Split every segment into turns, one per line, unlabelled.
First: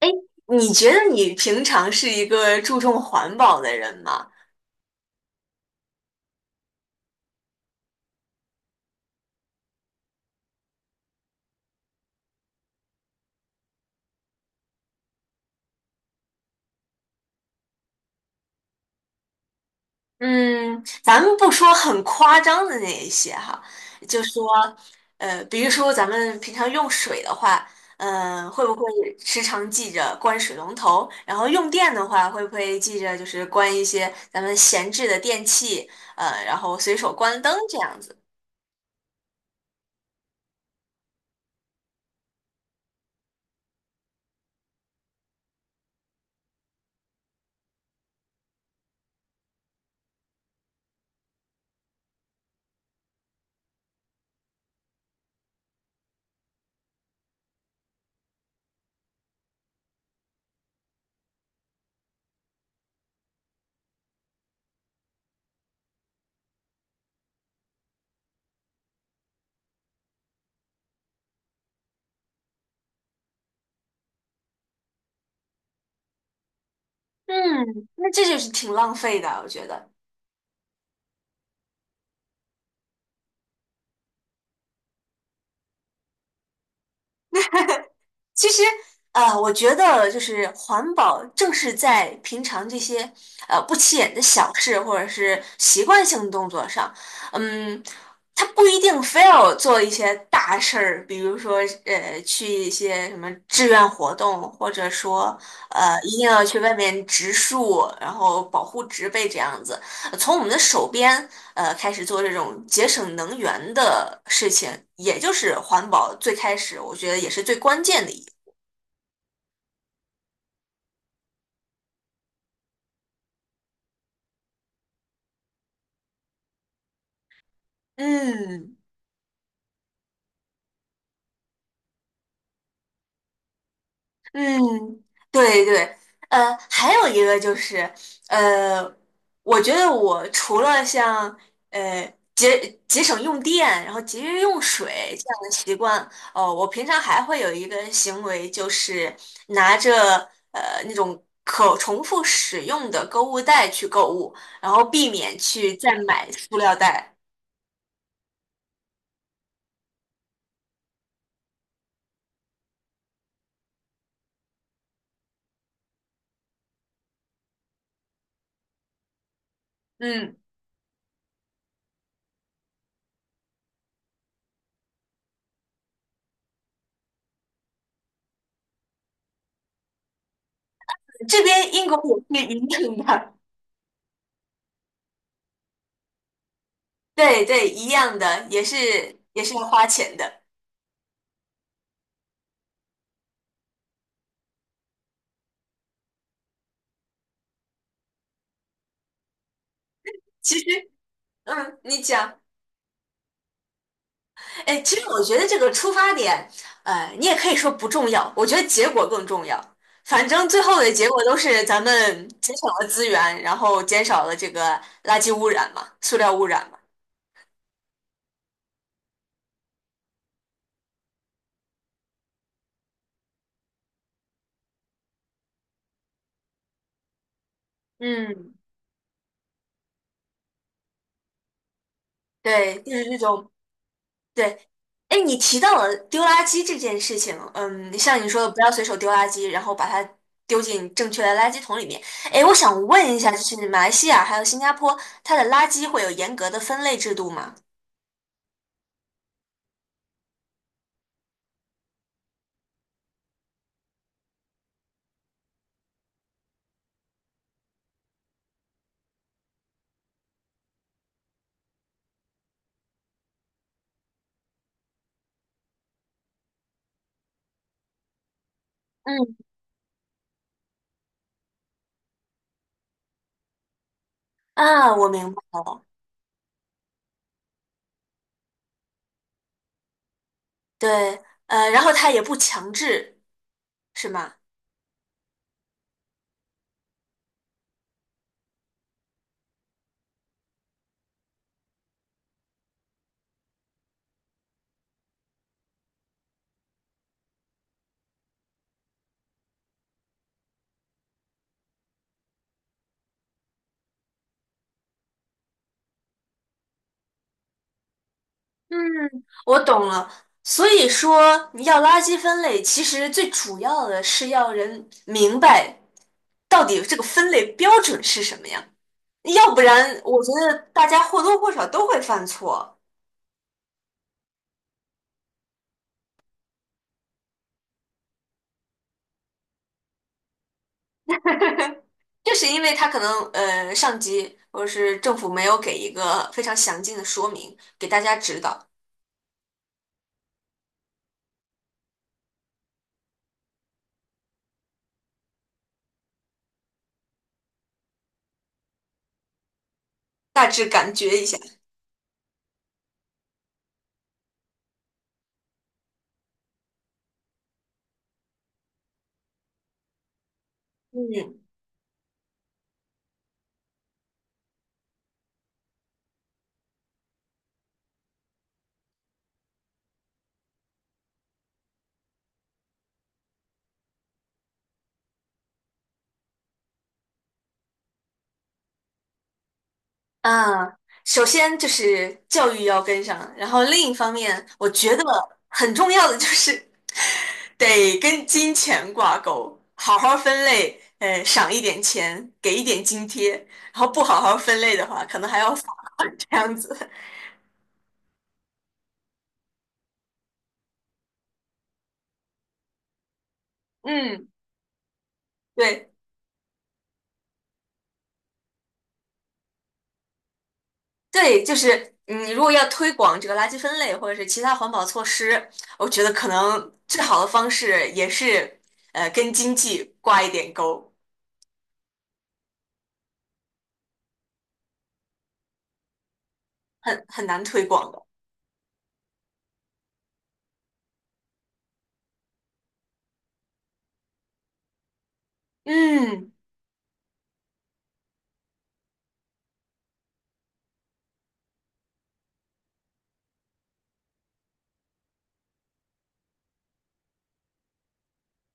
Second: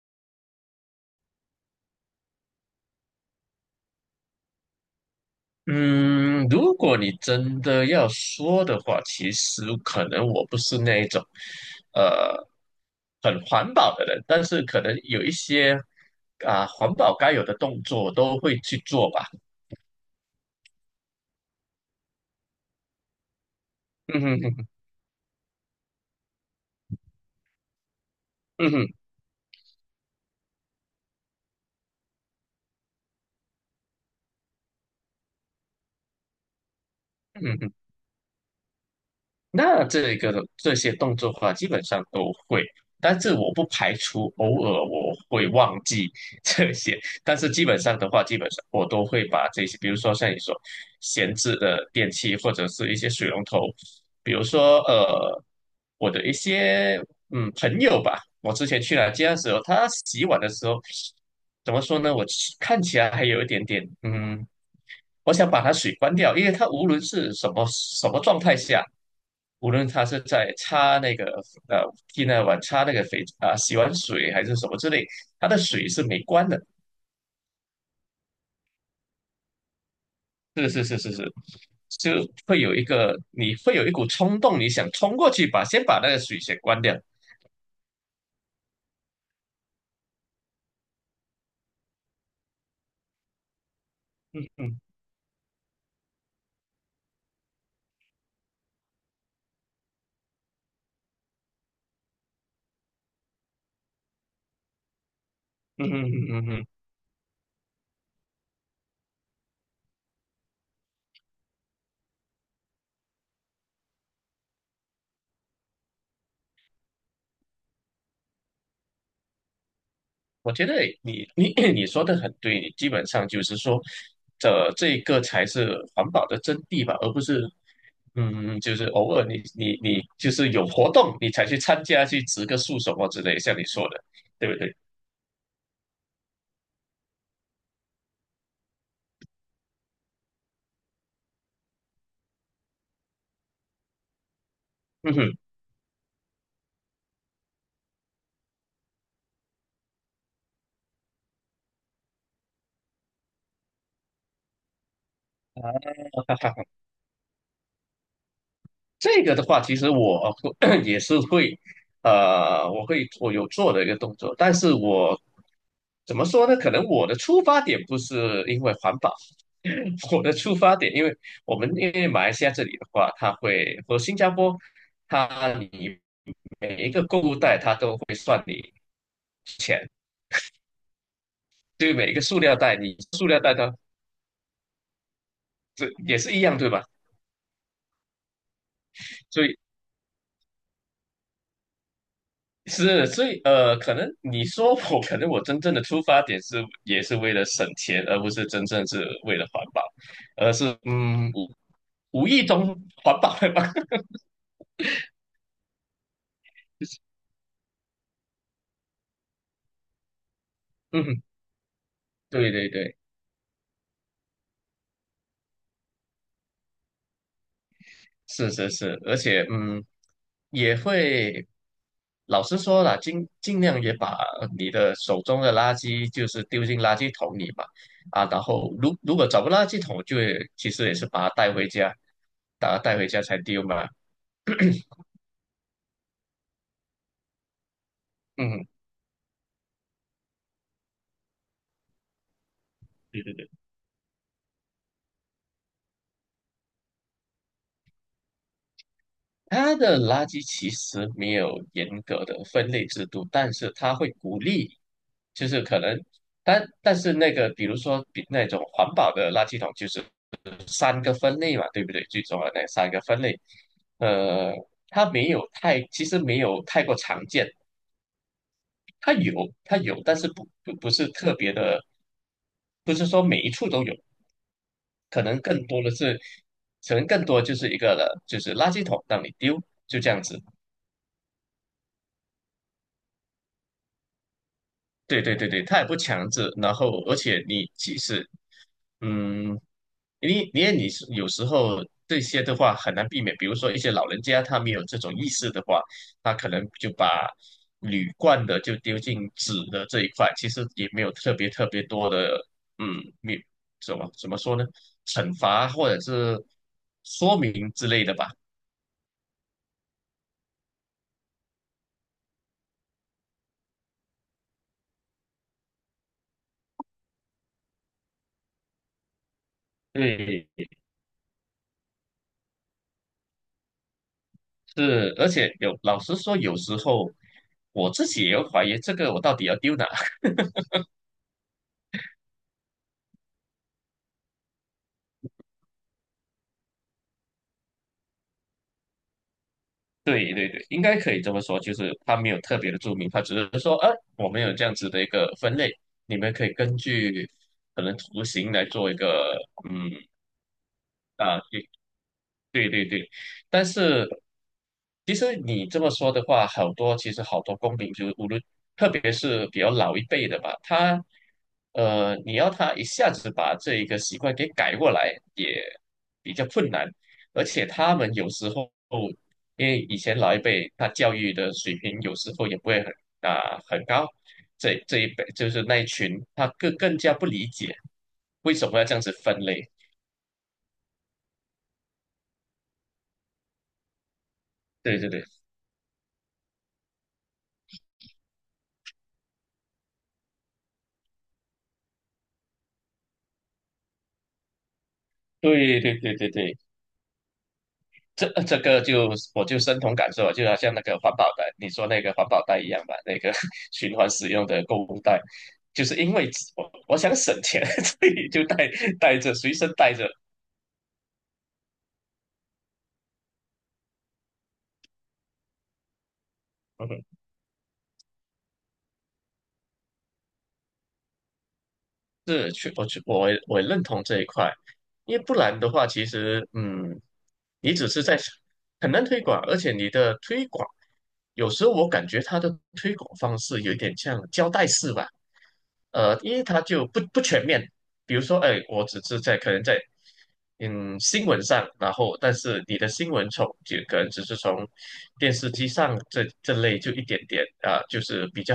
哎，你觉得你平常是一个注重环保的人吗？
嗯，如果你真的要说的话，其实可能我不是那一种，呃，很环保的人，但是可能有一些环保该有的动作我都会去做吧。
嗯，咱们不说很夸张的那一些哈，
嗯
就
哼
说，
哼。
比如说咱们平常用水的话，嗯、会
嗯
不会
哼。
时常记着关水龙头？然后用电的话，会不会记着就是关一些咱们闲置的电器，然后随手关灯
嗯哼。
这样子？
那这些动作的话，基本上都会，但是我不排除偶尔我会忘记 这些，但是基本上我都会把这些，比如说像你说闲置的电器或者是一些水龙头。比如说我的一些朋友吧，我之前去他家的时候，他洗碗的时候怎么说呢？我其看起来还有一点点我想把它水关掉，因为它无论是什么什么状态下，无论它是在擦那个呃替那碗擦那个肥洗完水还是什么之类，它的水是没关的。
嗯，那这就是挺浪费的，我觉得。
是是是是是。就会有一个你会有一股冲动，你想冲过去先把那个水先关掉。
其实，我觉得就是环保，正是在平常这些不起眼的
嗯
小事
嗯
或者是习惯性动作上，嗯，它不一定非要做一些大事儿，比如说去一些什么志愿活动，或者说
嗯嗯
一定
嗯
要
嗯
去
嗯
外面植树，然后保护植被这样子，从我们的手边开始做这种节省能源的事情，也就是环保最开始我觉得也是最关键的一步。
我觉得你说的很对，你基本上就是说。这个才是环保的真谛吧，而不是就
嗯
是偶尔你就是有活动，你才去参加去植个树什么之类，像你说的，对不对？
嗯，对对，还有一个就是，呃，我觉得我除了像呃节省用电，然后节约用
嗯
水这
哼。
样的习惯，哦，我平常还会有一个行为，就是拿着那种可重复使用的购物袋去购物，然后避免去再买塑料 袋。
这个的话，其实我 也是会。我有做的一个动作，但是我怎么说呢？可能我的出发点不是因为环保。我的
嗯，
出发点，因为我们因为马来西亚这里的话，它会和新加坡，你每一个购物袋它都会算你钱。
这边英
对于
国
每一个塑
也是
料
一
袋，
样
你塑
的。
料袋它这也是一样，对吧？
对对，一样的，也是也
所
是
以
要花钱的。
是，所以可能你说我，可能我真正的出发点也是为了省钱，而不是真正是为了环保，而
其
是
实，嗯，你
无
讲，
意中环保了吧？
哎，其实我觉得这个出发点，你也可以说不重要，我觉得结果更重要。反正最后的结果
嗯，
都是咱们
对
节省
对
了
对。
资源，然后减少了这个垃圾污染嘛，塑料污染嘛。
是是是，而且也会。老实说了，尽量也把你的手中的垃圾就是丢进垃圾桶里嘛。啊，然
嗯，
后如果找不到垃圾桶，就会其实也是把它带回家，把它
对，就
带
是
回
这
家才
种
丢嘛。
对，哎，你提到了丢垃圾这件事情，嗯，像你说的，不
嗯，
要随手丢垃圾，然后把它丢进正确的垃圾桶里面。哎，我想问一
对
下，就
对。
是马来西亚还有新加坡，它的垃圾会有严格的分类制度吗？
它的垃圾其实没有严格的分类制度，但是它会鼓励，就是可能，但是那个，比如说比那种环保的垃圾桶，就是三个分类嘛，对不对？最重要的那三个分类。呃，它没有太，其实没有太过常见，它有，
嗯，
它有，但是不是特别的，不是说每一处都有。
啊，我
可
明白
能更多
了。
的是，可能更多就是一个了，就是垃圾桶让你丢，就这样子。
对，然后它也不强制，是吗？
对对对对，他也不强制，然后而且你即使嗯，你因为你是有时候这些的话很难避免。比如说一些老人家他没有这种意识的话，他可能就把铝罐的就丢进纸的这一块，其实也没有特别特别多的嗯，没怎么说呢，惩罚或者是说明之类的吧。
嗯，我懂了。所以说，你要垃圾分类，其实最主要的是要人明白到底这个分类标准是什么呀？要不然我觉
对，
得大家或多或少都会犯错，
是，而且有老实说，有时候我自己也有怀疑，这个我到底要丢哪。
就是因为他可能上级或者是政府没有给一个非常详尽的说明，给大家指导，
对对对，应该可以这么说，就是它没有特别的注明，它只是说，我们有这样子的一个分类，你们可以根据可能图形来做一个。嗯
大致感觉一下。
啊，对对对。但是其实你这么说的话，其实好多公民，就是无论特别是比较老一辈的吧。
嗯
你要他一下子把这一个习惯给改过来，也比较困难。而且他们有时候，因为以前老一辈他教育的水平有时候也不会很很高。这一辈就是那一群，他更加不理解为什么要这样子分类。
啊，首先就是教育要跟上，然后另一方面，我觉
对
得
对对
很重要的就是得跟金钱挂钩，好好分类，赏一点钱，给一点津贴，然后不好好分类的话，可能还要罚
对对对
款
对
这样
对。
子。
这个我就深同感受啊，就好像那个环保袋，你说那个环保袋一样吧，那个 循环
嗯，
使用的购物袋，就
对。
是因为我想省钱，所以就带着随身带着。
对，就是嗯你如果要推广这个垃圾分类或者是其他环保措施，我觉得可能
嗯
最
哼，
好的方式也是跟经济挂一点钩，
是。去我去我也我也认同这一块，因为不然的话，其实
很很难推
你只
广的。
是在很难推广。而且你的推广有时候我感觉它的推广方式有一点像胶带式吧。
嗯
因为它就不全面。比如说，哎，我只是在可能在新闻上，然后但是你的新闻就可能只是从电视机上这类就一点点啊，就是比较，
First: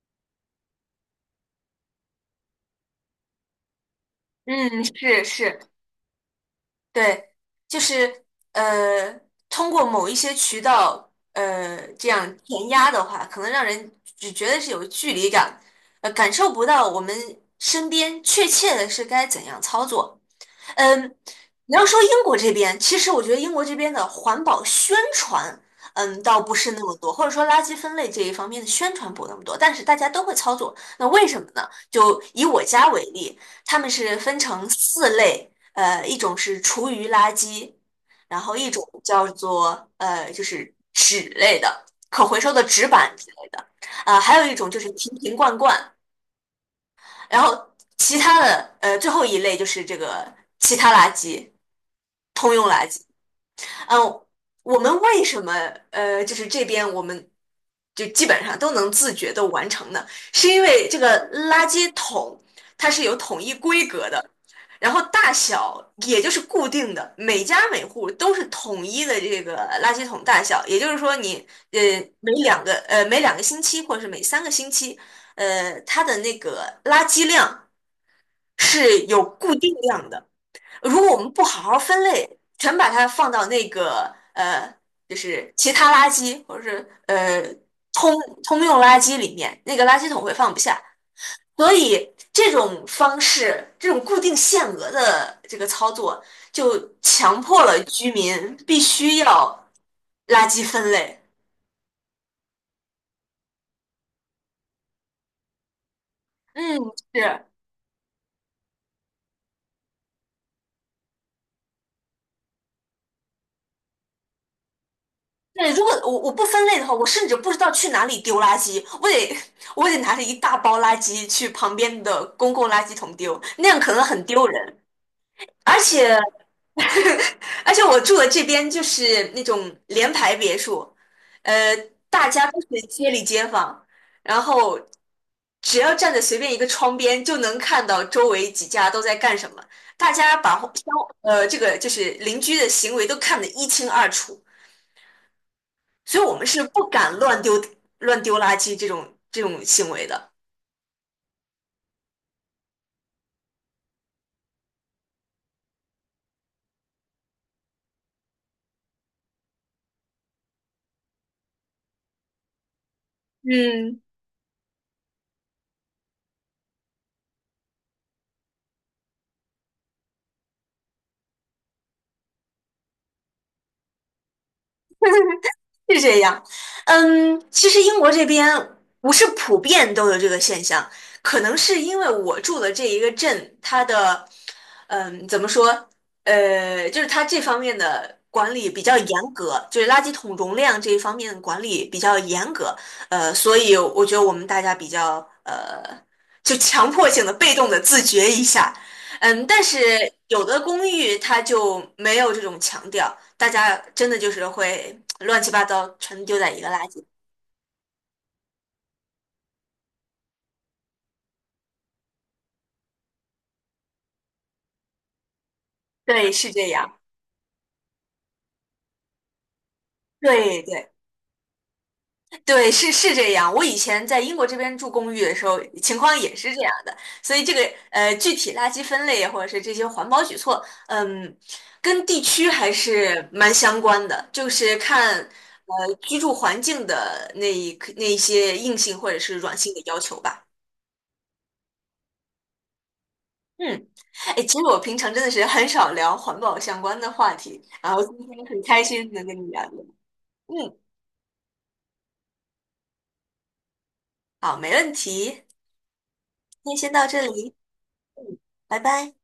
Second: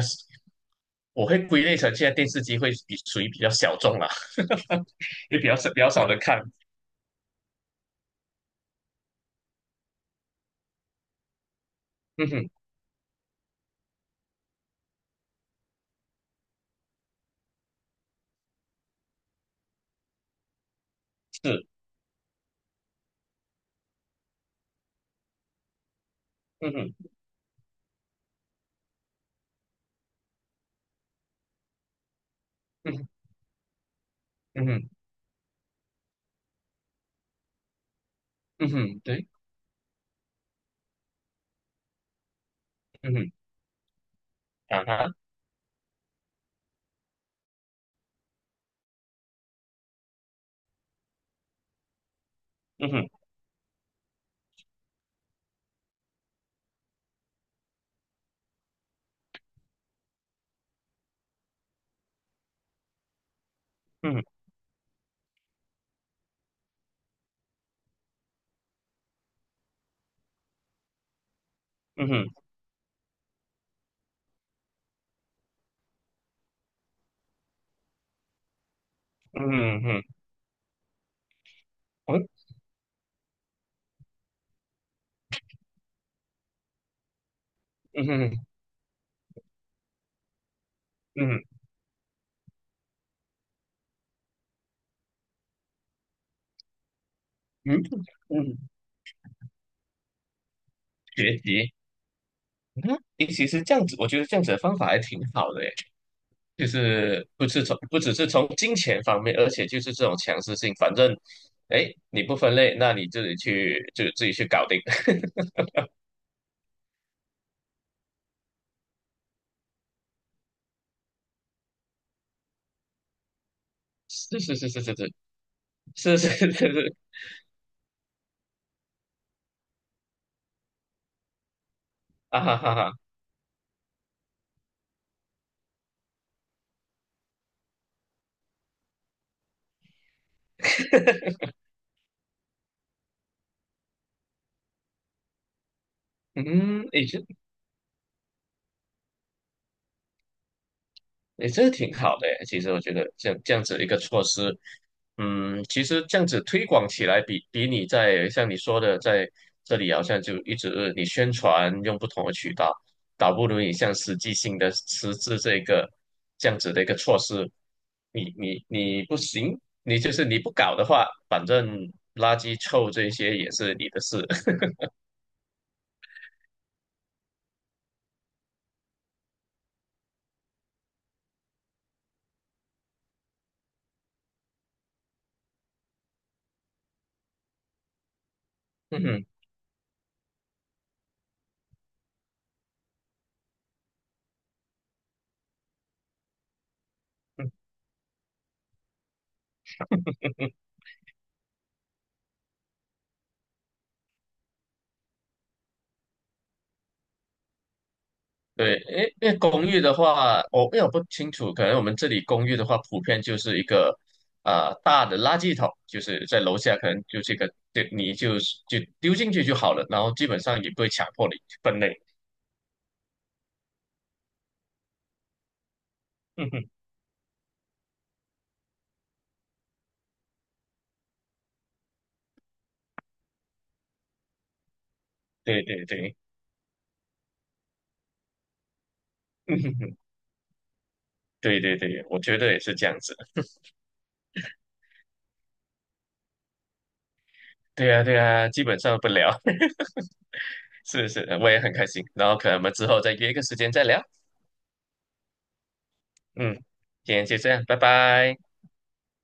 我会归类成现在电视机会比属于比较小众啦。
嗯，是
也比较
是，
少比较少的看。
对，就是呃通过某一些渠道这
嗯
样
哼，
填压的话，可能让人只觉得是有距离感，感受不到我们身边确切的是该怎样操作。嗯，
是。
你要说英国这边，其实我觉得英国这边的环保宣传，嗯，倒不是
嗯
那
哼。
么多，或者说垃圾分类这一方面的宣传不那么多，但是大家都会操作。那为什么呢？就以我家
嗯
为
哼。
例，他们是分
嗯
成
哼。
四类，一种是厨余垃圾，然后一
嗯
种
哼。
叫
对。
做就是纸类的，可回收的纸板
嗯
之
哼。
类的，啊、还有一种就
啊
是瓶
哈。
瓶罐罐，然后其他的最后一类就是这个其他垃圾，通用垃
嗯
圾。
哼。
嗯，我们为什么就是这边我们就基本上都能自觉的完成呢？是因为这个垃圾桶它是有统一规格
嗯哼。
的。然后大小也就是固定的，每家每户都是统一的这个垃圾桶大小，也就是说你呃
嗯
每
哼。
两个呃每两个星期或者是每三个星期，它的那个垃圾量是有固定
嗯哼。
量的。如果我们不好好分
嗯哼。
类，全把它放到那个就是其他垃圾或者是
嗯
通
哼。嗯哼。
通用垃圾里面，那个垃圾桶会放不下。
嗯哼。
所以这种方式，这种固定限额的这个操作，就强迫了居
嗯
民
哼。
必须要垃圾分类。
学习。嗯，诶其实这样子，我觉得这样子的方法还挺好的耶。就
嗯，
是
是。
不是从不只是从金钱方面，而且就是这种强制性。反正，哎，你不分类，那你自己去就自己去搞定。
对，如果我不分类的话，我甚至不知道去哪里丢垃圾，我得拿着一大包垃圾去旁边的公共垃圾桶丢，那样可能很
是
丢
是是
人。
是是
而且
是是是是是。
而且我住的这边就是那种联排别墅，呃，大
啊
家
哈
都是
哈哈。
街里街坊，然后只要站在随便一个窗边就能看到周围几家都在干什么，大家把相这个就是邻居的行为都看得一清二楚。所以我们是不
嗯，诶，
敢乱丢乱丢垃圾这种行为的。
诶，这挺好的诶。其实我觉得这样子一个措施。嗯，其实这样子推广起来比，你在像你说的，在这里好像就一直你宣传用不同的渠道，倒不如你像
嗯。
实际性的实质这个这样子的一个措施。你不行，你就是你不搞的话，反正垃圾臭这些也是你的事。
是这样，嗯，其实英国这边不是普遍都有这个现象，可能是因为我住的这一个镇，它的，嗯，怎么说，就是它这方面的管理比较
嗯哼。
严格，就是垃圾桶容量这一方面的管理比较严格，所以我觉得我们大家比较，呃，就强迫性的、被动的自觉一下，嗯，但是有的公寓它就没有这种强调。大家真的就是会乱七八糟全丢在一个垃圾。
对，因为公寓的话，因为我不清楚，可能我们这里公寓的话，普遍就是一个大的垃圾桶，就是
对，
在
是
楼
这
下，可
样。
能就这个，对，你就是就丢进去就好了，然后基本
对
上也不会
对
强迫你去分类。
对，是是这样。我以前在英国这边住公寓的时候，情况也
嗯
是这
哼，
样的。所以这个具体垃圾分类或者是这些环保举措，嗯，跟地区还是蛮相关的，就是看
对对对。
居住环境的那一些硬性或者是软
嗯
性
哼
的
哼。
要求吧。
对对对，我觉得也是这样子。
嗯，哎，其实我平常真的是很少聊环保相关的话题，然
对
后
啊
今
对
天
啊，
很
基本
开
上不
心能
聊。
跟你聊聊。嗯，
是是，我也很开心。然后可能我们之后再约一个时间再聊。
好，没问题，今
嗯，
天先到
今
这
天就这
里，
样，拜拜。
拜拜。